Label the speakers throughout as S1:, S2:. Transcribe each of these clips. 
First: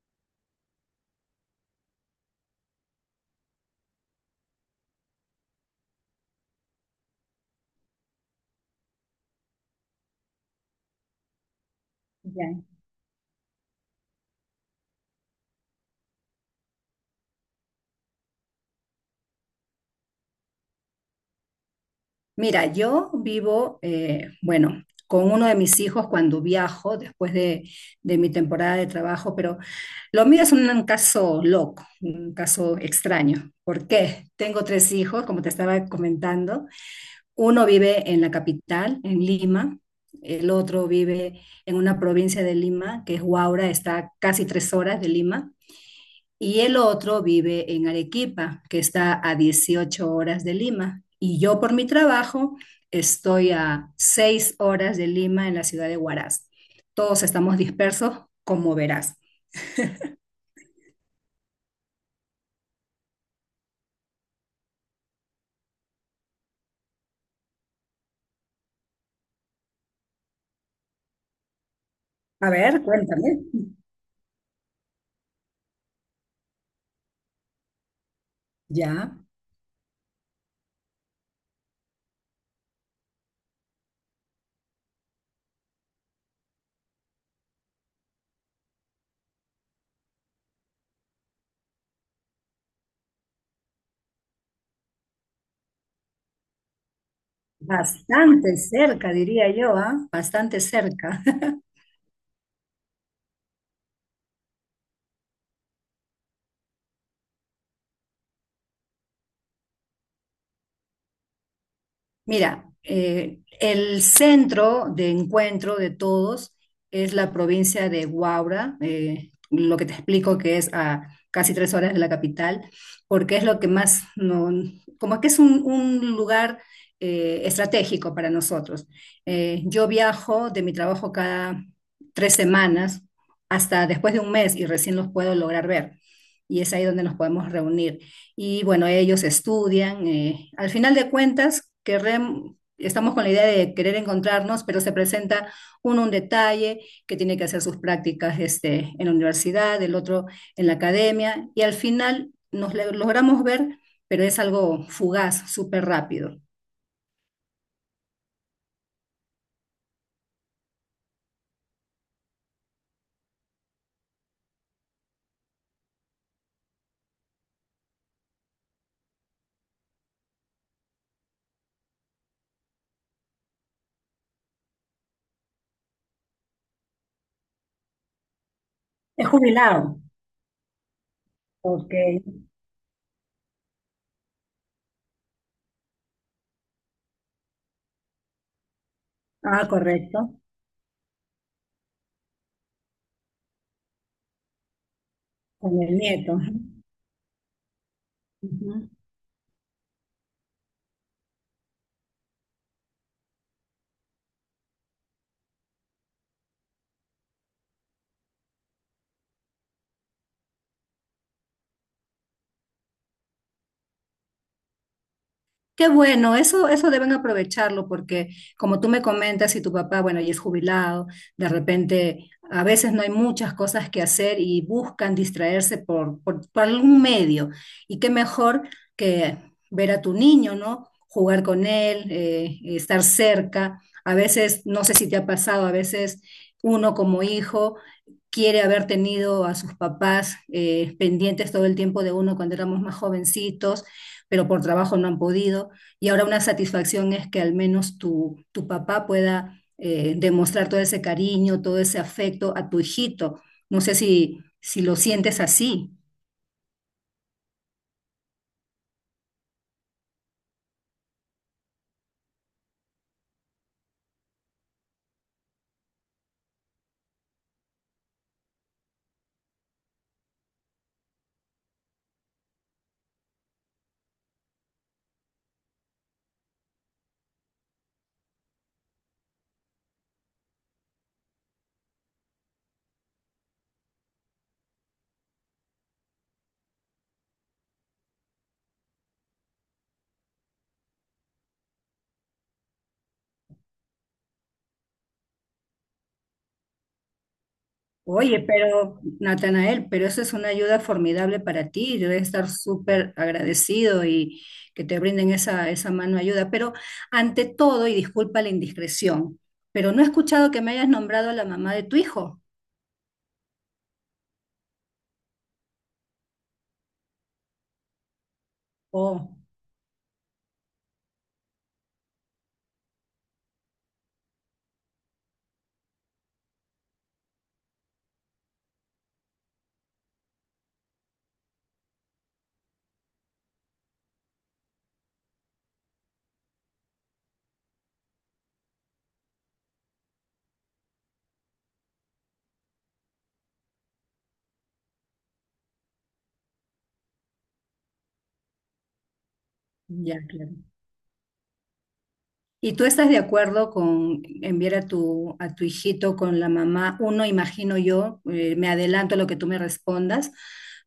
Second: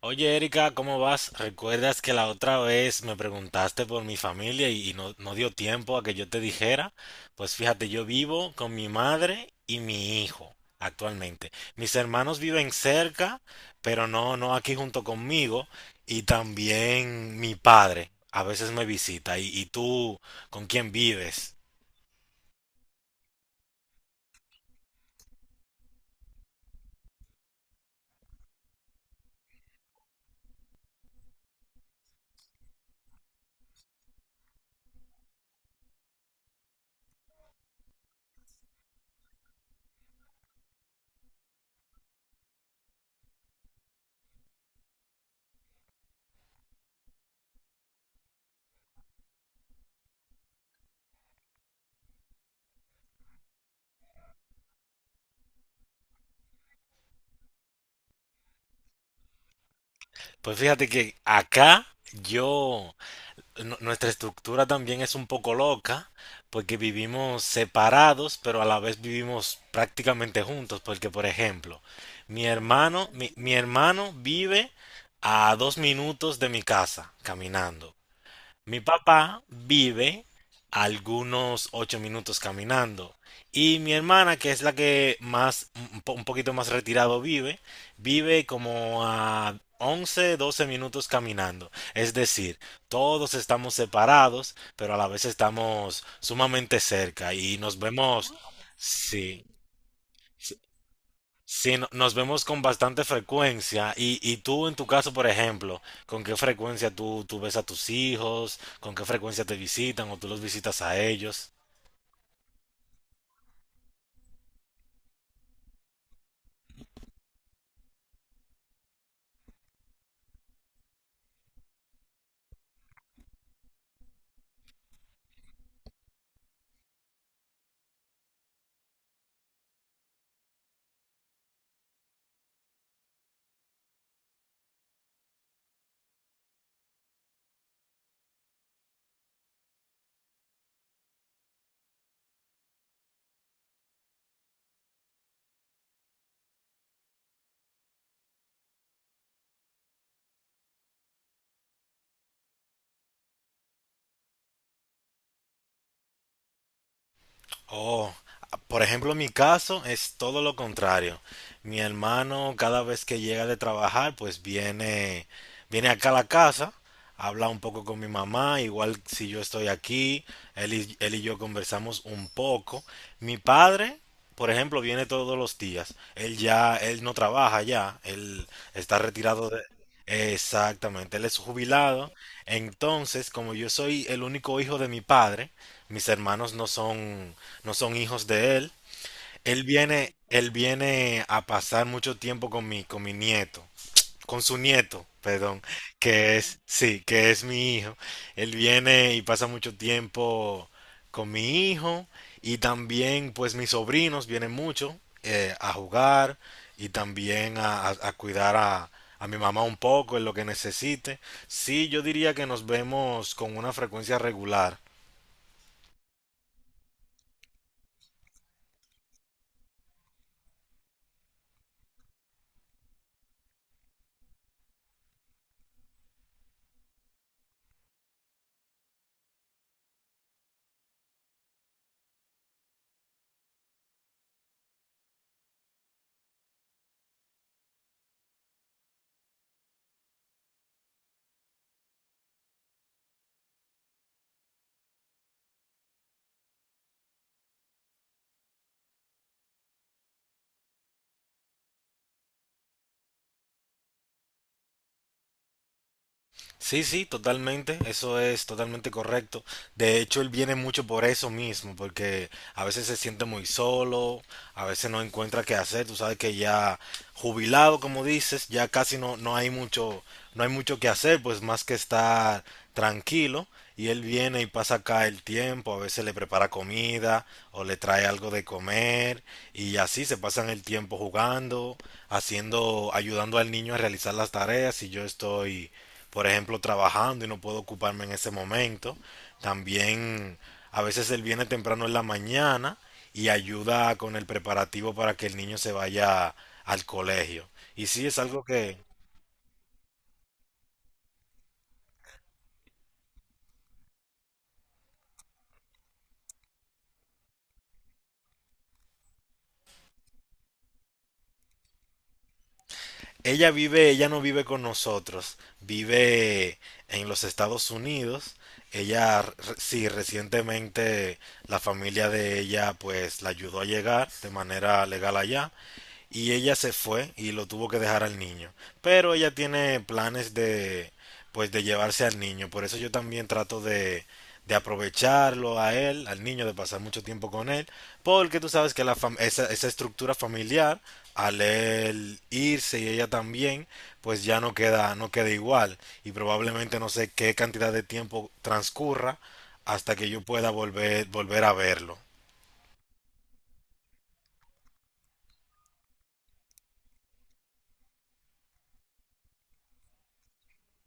S1: Oye, Erika, ¿cómo vas? ¿Recuerdas que la otra vez me preguntaste por mi familia y no dio tiempo a que yo te dijera? Pues fíjate, yo vivo con mi madre y mi hijo actualmente. Mis hermanos
S2: Ya.
S1: viven cerca, pero no aquí junto conmigo. Y también mi padre a veces me visita. ¿Y tú con quién vives?
S2: Mira, yo vivo, bueno, con uno de mis hijos cuando viajo, después de mi temporada de trabajo, pero lo mío es un caso loco, un caso extraño. ¿Por qué? Tengo tres hijos, como te estaba comentando. Uno vive en la capital, en Lima. El otro vive en una provincia de Lima, que es Huaura, está a casi 3 horas de Lima. Y el otro vive en Arequipa, que está a 18 horas de Lima. Y yo por mi trabajo estoy a 6 horas de Lima en la ciudad de Huaraz. Todos estamos dispersos, como verás.
S1: Pues fíjate que acá yo... nuestra estructura también es un poco loca, porque vivimos separados, pero a la vez vivimos prácticamente juntos, porque por ejemplo, mi
S2: A ver,
S1: hermano,
S2: cuéntame.
S1: mi, mi hermano vive a 2 minutos de mi casa, caminando. Mi
S2: Ya,
S1: papá vive a algunos 8 minutos caminando. Y mi hermana, que es la que más, un poquito más retirado vive, vive como a 11, 12 minutos caminando. Es decir, todos estamos separados, pero a la vez estamos sumamente cerca y nos vemos,
S2: bastante cerca,
S1: sí.
S2: diría yo, ¿ah? Bastante cerca.
S1: Sí, nos vemos con bastante frecuencia. Y tú, en tu caso, por ejemplo, ¿con qué frecuencia tú ves a tus hijos? ¿Con qué frecuencia te visitan o tú los visitas a ellos?
S2: Mira, el centro de encuentro de todos es la provincia de Huaura, lo que te explico que es a casi 3 horas de la capital, porque es lo que más, como que es un lugar estratégico para nosotros. Yo viajo de mi trabajo cada 3 semanas hasta después de un mes y recién los puedo lograr ver. Y es ahí donde nos podemos reunir y bueno, ellos estudian. Eh, al final de cuentas, estamos con la idea de querer encontrarnos, pero se presenta uno un detalle que tiene que hacer sus prácticas este, en la universidad, el otro en la academia, y al final logramos ver, pero es algo fugaz, súper rápido.
S1: Oh, por ejemplo, en mi caso es todo lo contrario. Mi hermano cada vez que llega de trabajar, pues viene, viene acá a la casa, habla un poco con mi mamá, igual si yo estoy aquí, él y yo conversamos un poco. Mi padre, por ejemplo, viene todos los días. Él ya, él no trabaja ya, él está
S2: Es
S1: retirado de...
S2: jubilado.
S1: Exactamente, él es
S2: Ok.
S1: jubilado. Entonces, como yo soy el único hijo de mi padre, mis hermanos no son, no son hijos de él. Él
S2: Ah,
S1: viene,
S2: correcto.
S1: él viene a pasar mucho tiempo con mi nieto, con su nieto, perdón,
S2: Con el
S1: que
S2: nieto.
S1: es, sí, que es mi hijo. Él
S2: Ujú.
S1: viene y pasa mucho tiempo con mi hijo y también pues mis sobrinos vienen mucho a jugar y también a cuidar a mi mamá un poco en lo que necesite. Sí, yo diría que nos vemos con una frecuencia regular.
S2: Qué bueno, eso deben aprovecharlo porque como tú me comentas, si tu papá, bueno, ya es jubilado, de repente a veces no hay muchas cosas que hacer y buscan distraerse por algún medio. Y qué mejor que ver a tu niño, ¿no? Jugar con él, estar cerca. A veces, no sé si te ha pasado, a veces uno como hijo quiere haber tenido a sus papás pendientes todo el tiempo de uno cuando éramos más jovencitos, pero por trabajo no han podido. Y ahora una satisfacción es que al menos tu papá pueda demostrar todo ese cariño, todo ese afecto a tu hijito. No sé si lo sientes así.
S1: Sí, sí, totalmente, eso es totalmente correcto. De hecho, él viene mucho por eso mismo, porque a veces se siente muy solo, a veces no encuentra qué hacer, tú sabes que ya jubilado, como dices, ya casi no hay mucho, no hay mucho que hacer, pues más que estar tranquilo, y él viene y pasa acá el tiempo, a veces le prepara comida o le trae algo de comer, y así se pasan el tiempo jugando, haciendo, ayudando al niño a realizar las tareas, y yo estoy por ejemplo, trabajando y no puedo ocuparme en ese momento. También a veces él viene temprano en la mañana y ayuda con el preparativo para que el niño se vaya al colegio. Y sí, es
S2: Oye,
S1: algo que
S2: pero Natanael, pero eso es una ayuda formidable para ti. Debes estar súper agradecido y que te brinden esa mano de ayuda. Pero ante todo, y disculpa la indiscreción, pero no he escuchado que me hayas nombrado a la mamá de tu hijo.
S1: ella vive, ella no vive con nosotros, vive en los Estados Unidos. Ella,
S2: Oh,
S1: sí, recientemente la familia de ella pues la ayudó a llegar de manera legal allá y ella se fue y lo tuvo que dejar al niño. Pero ella tiene planes de, pues, de llevarse al niño. Por eso yo también trato de aprovecharlo a él, al niño, de pasar mucho tiempo con él. Porque tú sabes que esa estructura familiar, al él irse y ella también, pues ya no queda, no queda igual. Y probablemente no sé qué cantidad de tiempo transcurra hasta que
S2: ya,
S1: yo pueda
S2: claro.
S1: volver, volver a verlo.
S2: ¿Y tú estás de acuerdo con enviar a tu hijito con la mamá? Uno, imagino yo, me adelanto a lo que tú me respondas,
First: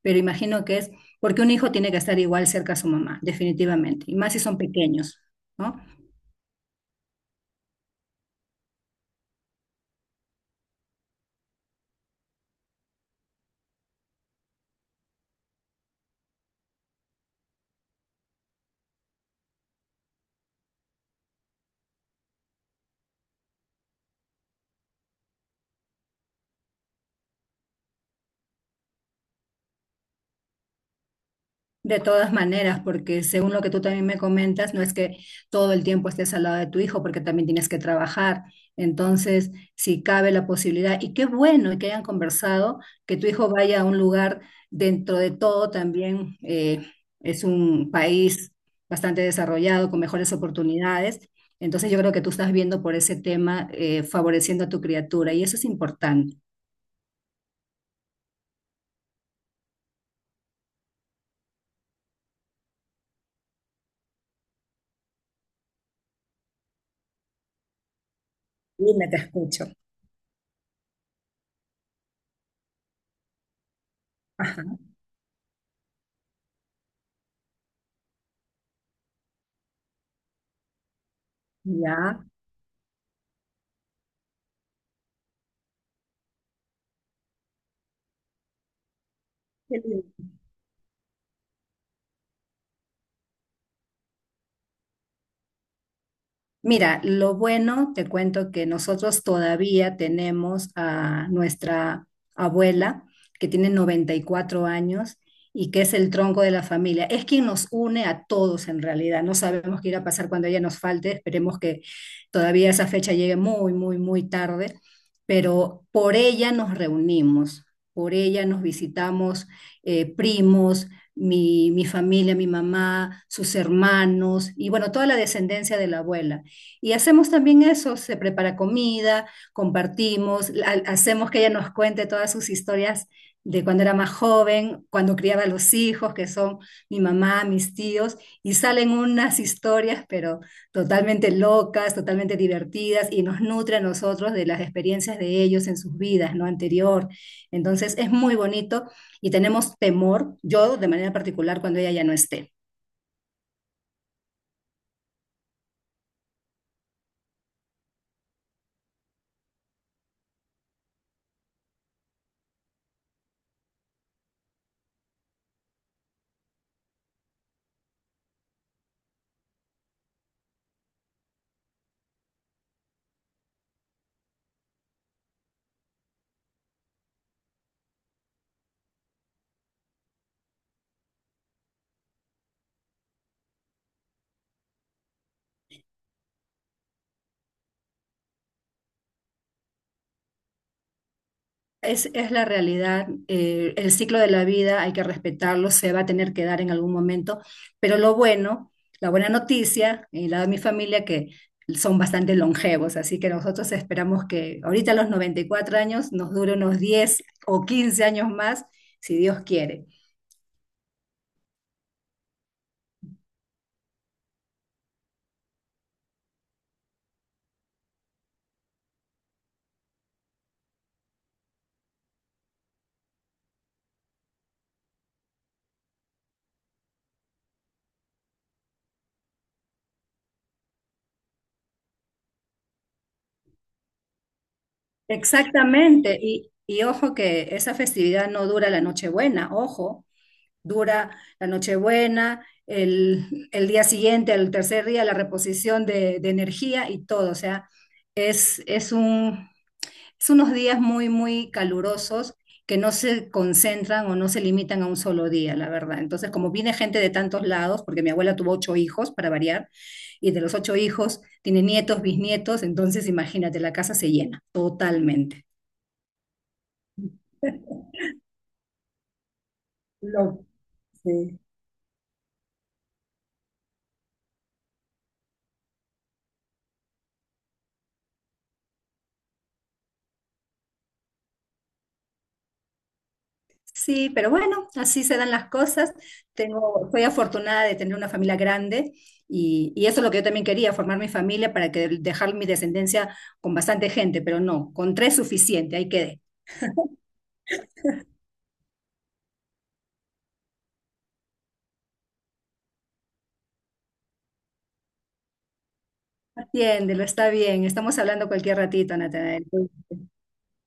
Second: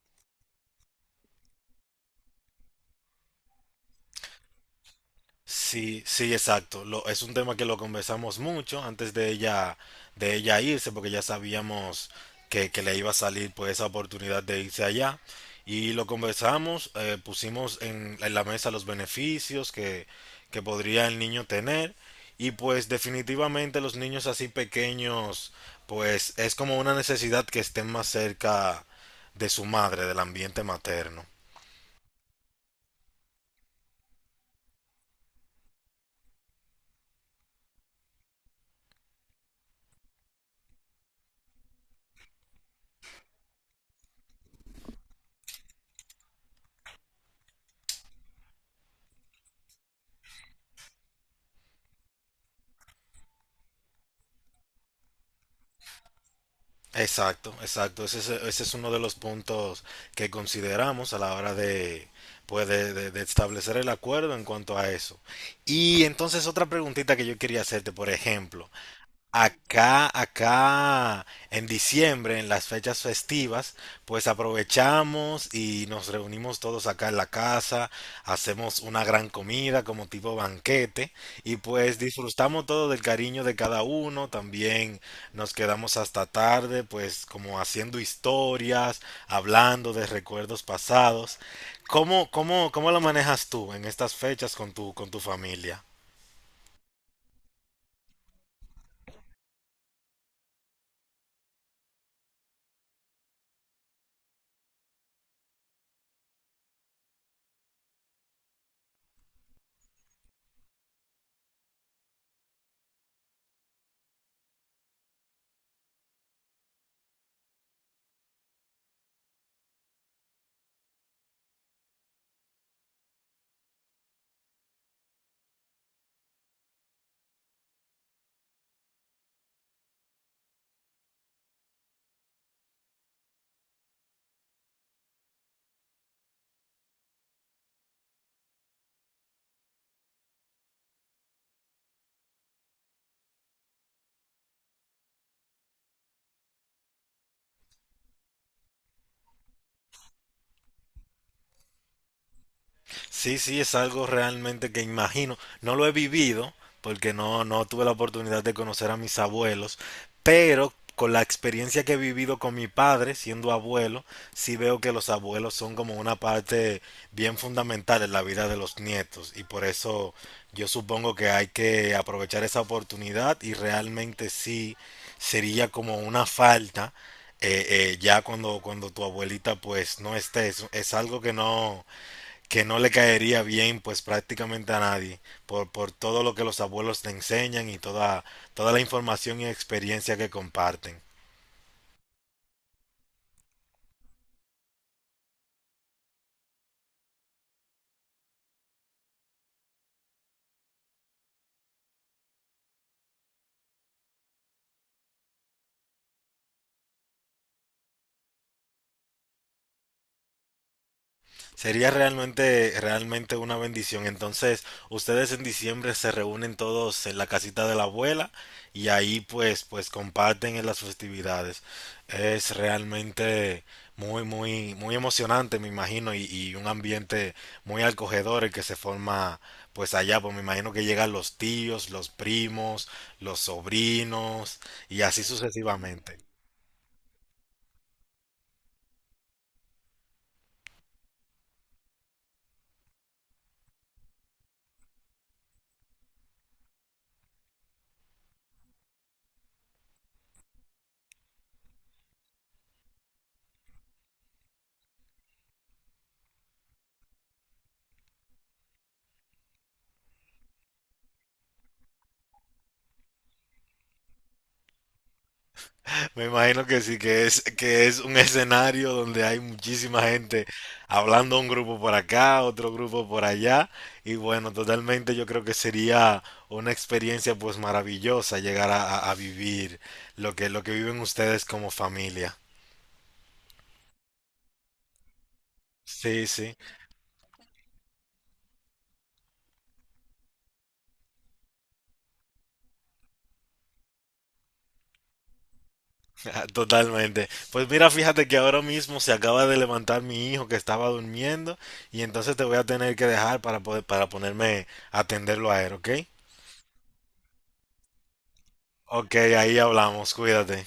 S2: pero imagino que es porque un hijo tiene que estar igual cerca a su mamá, definitivamente, y más si son pequeños, ¿no?
S1: Sí, sí, exacto. Es un tema que lo conversamos mucho antes de ella irse, porque ya sabíamos que le iba a salir pues esa oportunidad de irse allá. Y lo conversamos, pusimos en la mesa los beneficios que podría el niño tener. Y pues definitivamente los niños así pequeños, pues es como una necesidad que estén más cerca de su madre, del ambiente materno.
S2: De todas maneras, porque según lo que tú también me comentas, no es que todo el tiempo estés al lado de tu hijo, porque también tienes que trabajar. Entonces, si cabe la posibilidad, y qué bueno que hayan conversado, que tu hijo vaya a un lugar dentro de todo también, es un país bastante desarrollado, con mejores oportunidades. Entonces, yo creo que tú estás viendo por ese tema, favoreciendo a tu criatura, y eso es importante.
S1: Exacto, exacto. Ese es uno de los puntos que consideramos a la hora de, pues, de establecer el acuerdo en cuanto a eso. Y entonces otra preguntita que yo quería hacerte, por ejemplo,
S2: Dime, te escucho.
S1: En diciembre, en las fechas festivas, pues
S2: Ajá.
S1: aprovechamos y nos reunimos todos acá en la casa, hacemos una gran comida como tipo banquete y pues
S2: Ya.
S1: disfrutamos todo del cariño de cada uno, también nos quedamos hasta tarde, pues como haciendo historias, hablando de recuerdos pasados. ¿Cómo lo manejas tú en estas fechas con tu familia?
S2: Mira, lo bueno, te cuento que nosotros todavía tenemos a nuestra abuela, que tiene 94 años y que es el tronco de la familia. Es quien nos une a todos en realidad. No sabemos qué irá a pasar cuando ella nos falte. Esperemos que todavía esa fecha llegue muy, muy, muy tarde. Pero por ella nos reunimos, por ella nos visitamos, primos, mi familia, mi mamá, sus hermanos y bueno, toda la descendencia de la abuela. Y hacemos también eso, se prepara comida, compartimos, hacemos que ella nos cuente todas sus historias de cuando era más joven, cuando criaba a los hijos, que son mi mamá, mis tíos, y salen unas historias, pero totalmente locas, totalmente divertidas, y nos nutre a nosotros de las experiencias de ellos en sus vidas, ¿no? Anterior. Entonces es muy bonito y tenemos temor, yo de manera particular, cuando ella ya no esté.
S1: Sí, sí, es algo realmente que imagino. No lo he vivido porque no tuve la oportunidad de conocer a mis abuelos, pero con la experiencia que he vivido con mi padre siendo abuelo, sí veo que los abuelos son como una parte bien fundamental en la vida de los nietos y por eso yo supongo que hay que aprovechar esa oportunidad y realmente sí sería como una falta eh, ya cuando, cuando tu abuelita pues no esté. Es algo que no, que no le caería bien pues prácticamente a nadie por, por todo lo que los abuelos le enseñan y toda, toda la información y experiencia que comparten.
S2: Es la realidad, el ciclo de la vida hay que respetarlo, se va a tener que dar en algún momento, pero lo bueno, la buena noticia, y la de mi familia, que son bastante longevos, así que nosotros esperamos que ahorita a los 94 años nos dure unos 10 o 15 años más, si Dios quiere.
S1: Sería realmente, realmente una bendición. Entonces, ustedes en diciembre se reúnen todos en la casita de la abuela y ahí pues, pues comparten en las festividades. Es realmente muy, muy, muy emocionante, me imagino, y un ambiente muy acogedor el que se forma pues allá, pues me imagino que llegan los tíos, los primos, los sobrinos y así sucesivamente.
S2: Exactamente, y ojo que esa festividad no dura la Nochebuena, ojo, dura la Nochebuena, el día siguiente, el tercer día, la reposición de energía y todo. O sea, es, es un, es unos días muy, muy calurosos que no se concentran o no se limitan a un solo día, la verdad. Entonces, como viene gente de tantos lados, porque mi abuela tuvo 8 hijos, para variar, y de los 8 hijos tiene nietos, bisnietos, entonces imagínate, la casa se llena totalmente.
S1: Me imagino que sí, que es un escenario donde hay muchísima
S2: Lo,
S1: gente hablando
S2: sí.
S1: un grupo por acá, otro grupo por allá, y bueno, totalmente yo creo que sería una experiencia pues maravillosa llegar a vivir lo que viven ustedes como familia.
S2: Sí, pero bueno, así se dan las cosas.
S1: Sí, sí,
S2: Tengo, soy afortunada de tener una familia grande y eso es lo que yo también quería, formar mi familia para que dejar mi descendencia con bastante gente, pero no, con tres suficiente, ahí quedé.
S1: totalmente. Pues mira, fíjate que ahora mismo se acaba de levantar mi hijo que estaba durmiendo y entonces te voy a tener que dejar para poder, para ponerme a atenderlo a él, ¿ok?
S2: Atiéndelo, está bien, estamos hablando cualquier ratito,
S1: Ok,
S2: Natanael.
S1: ahí hablamos, cuídate.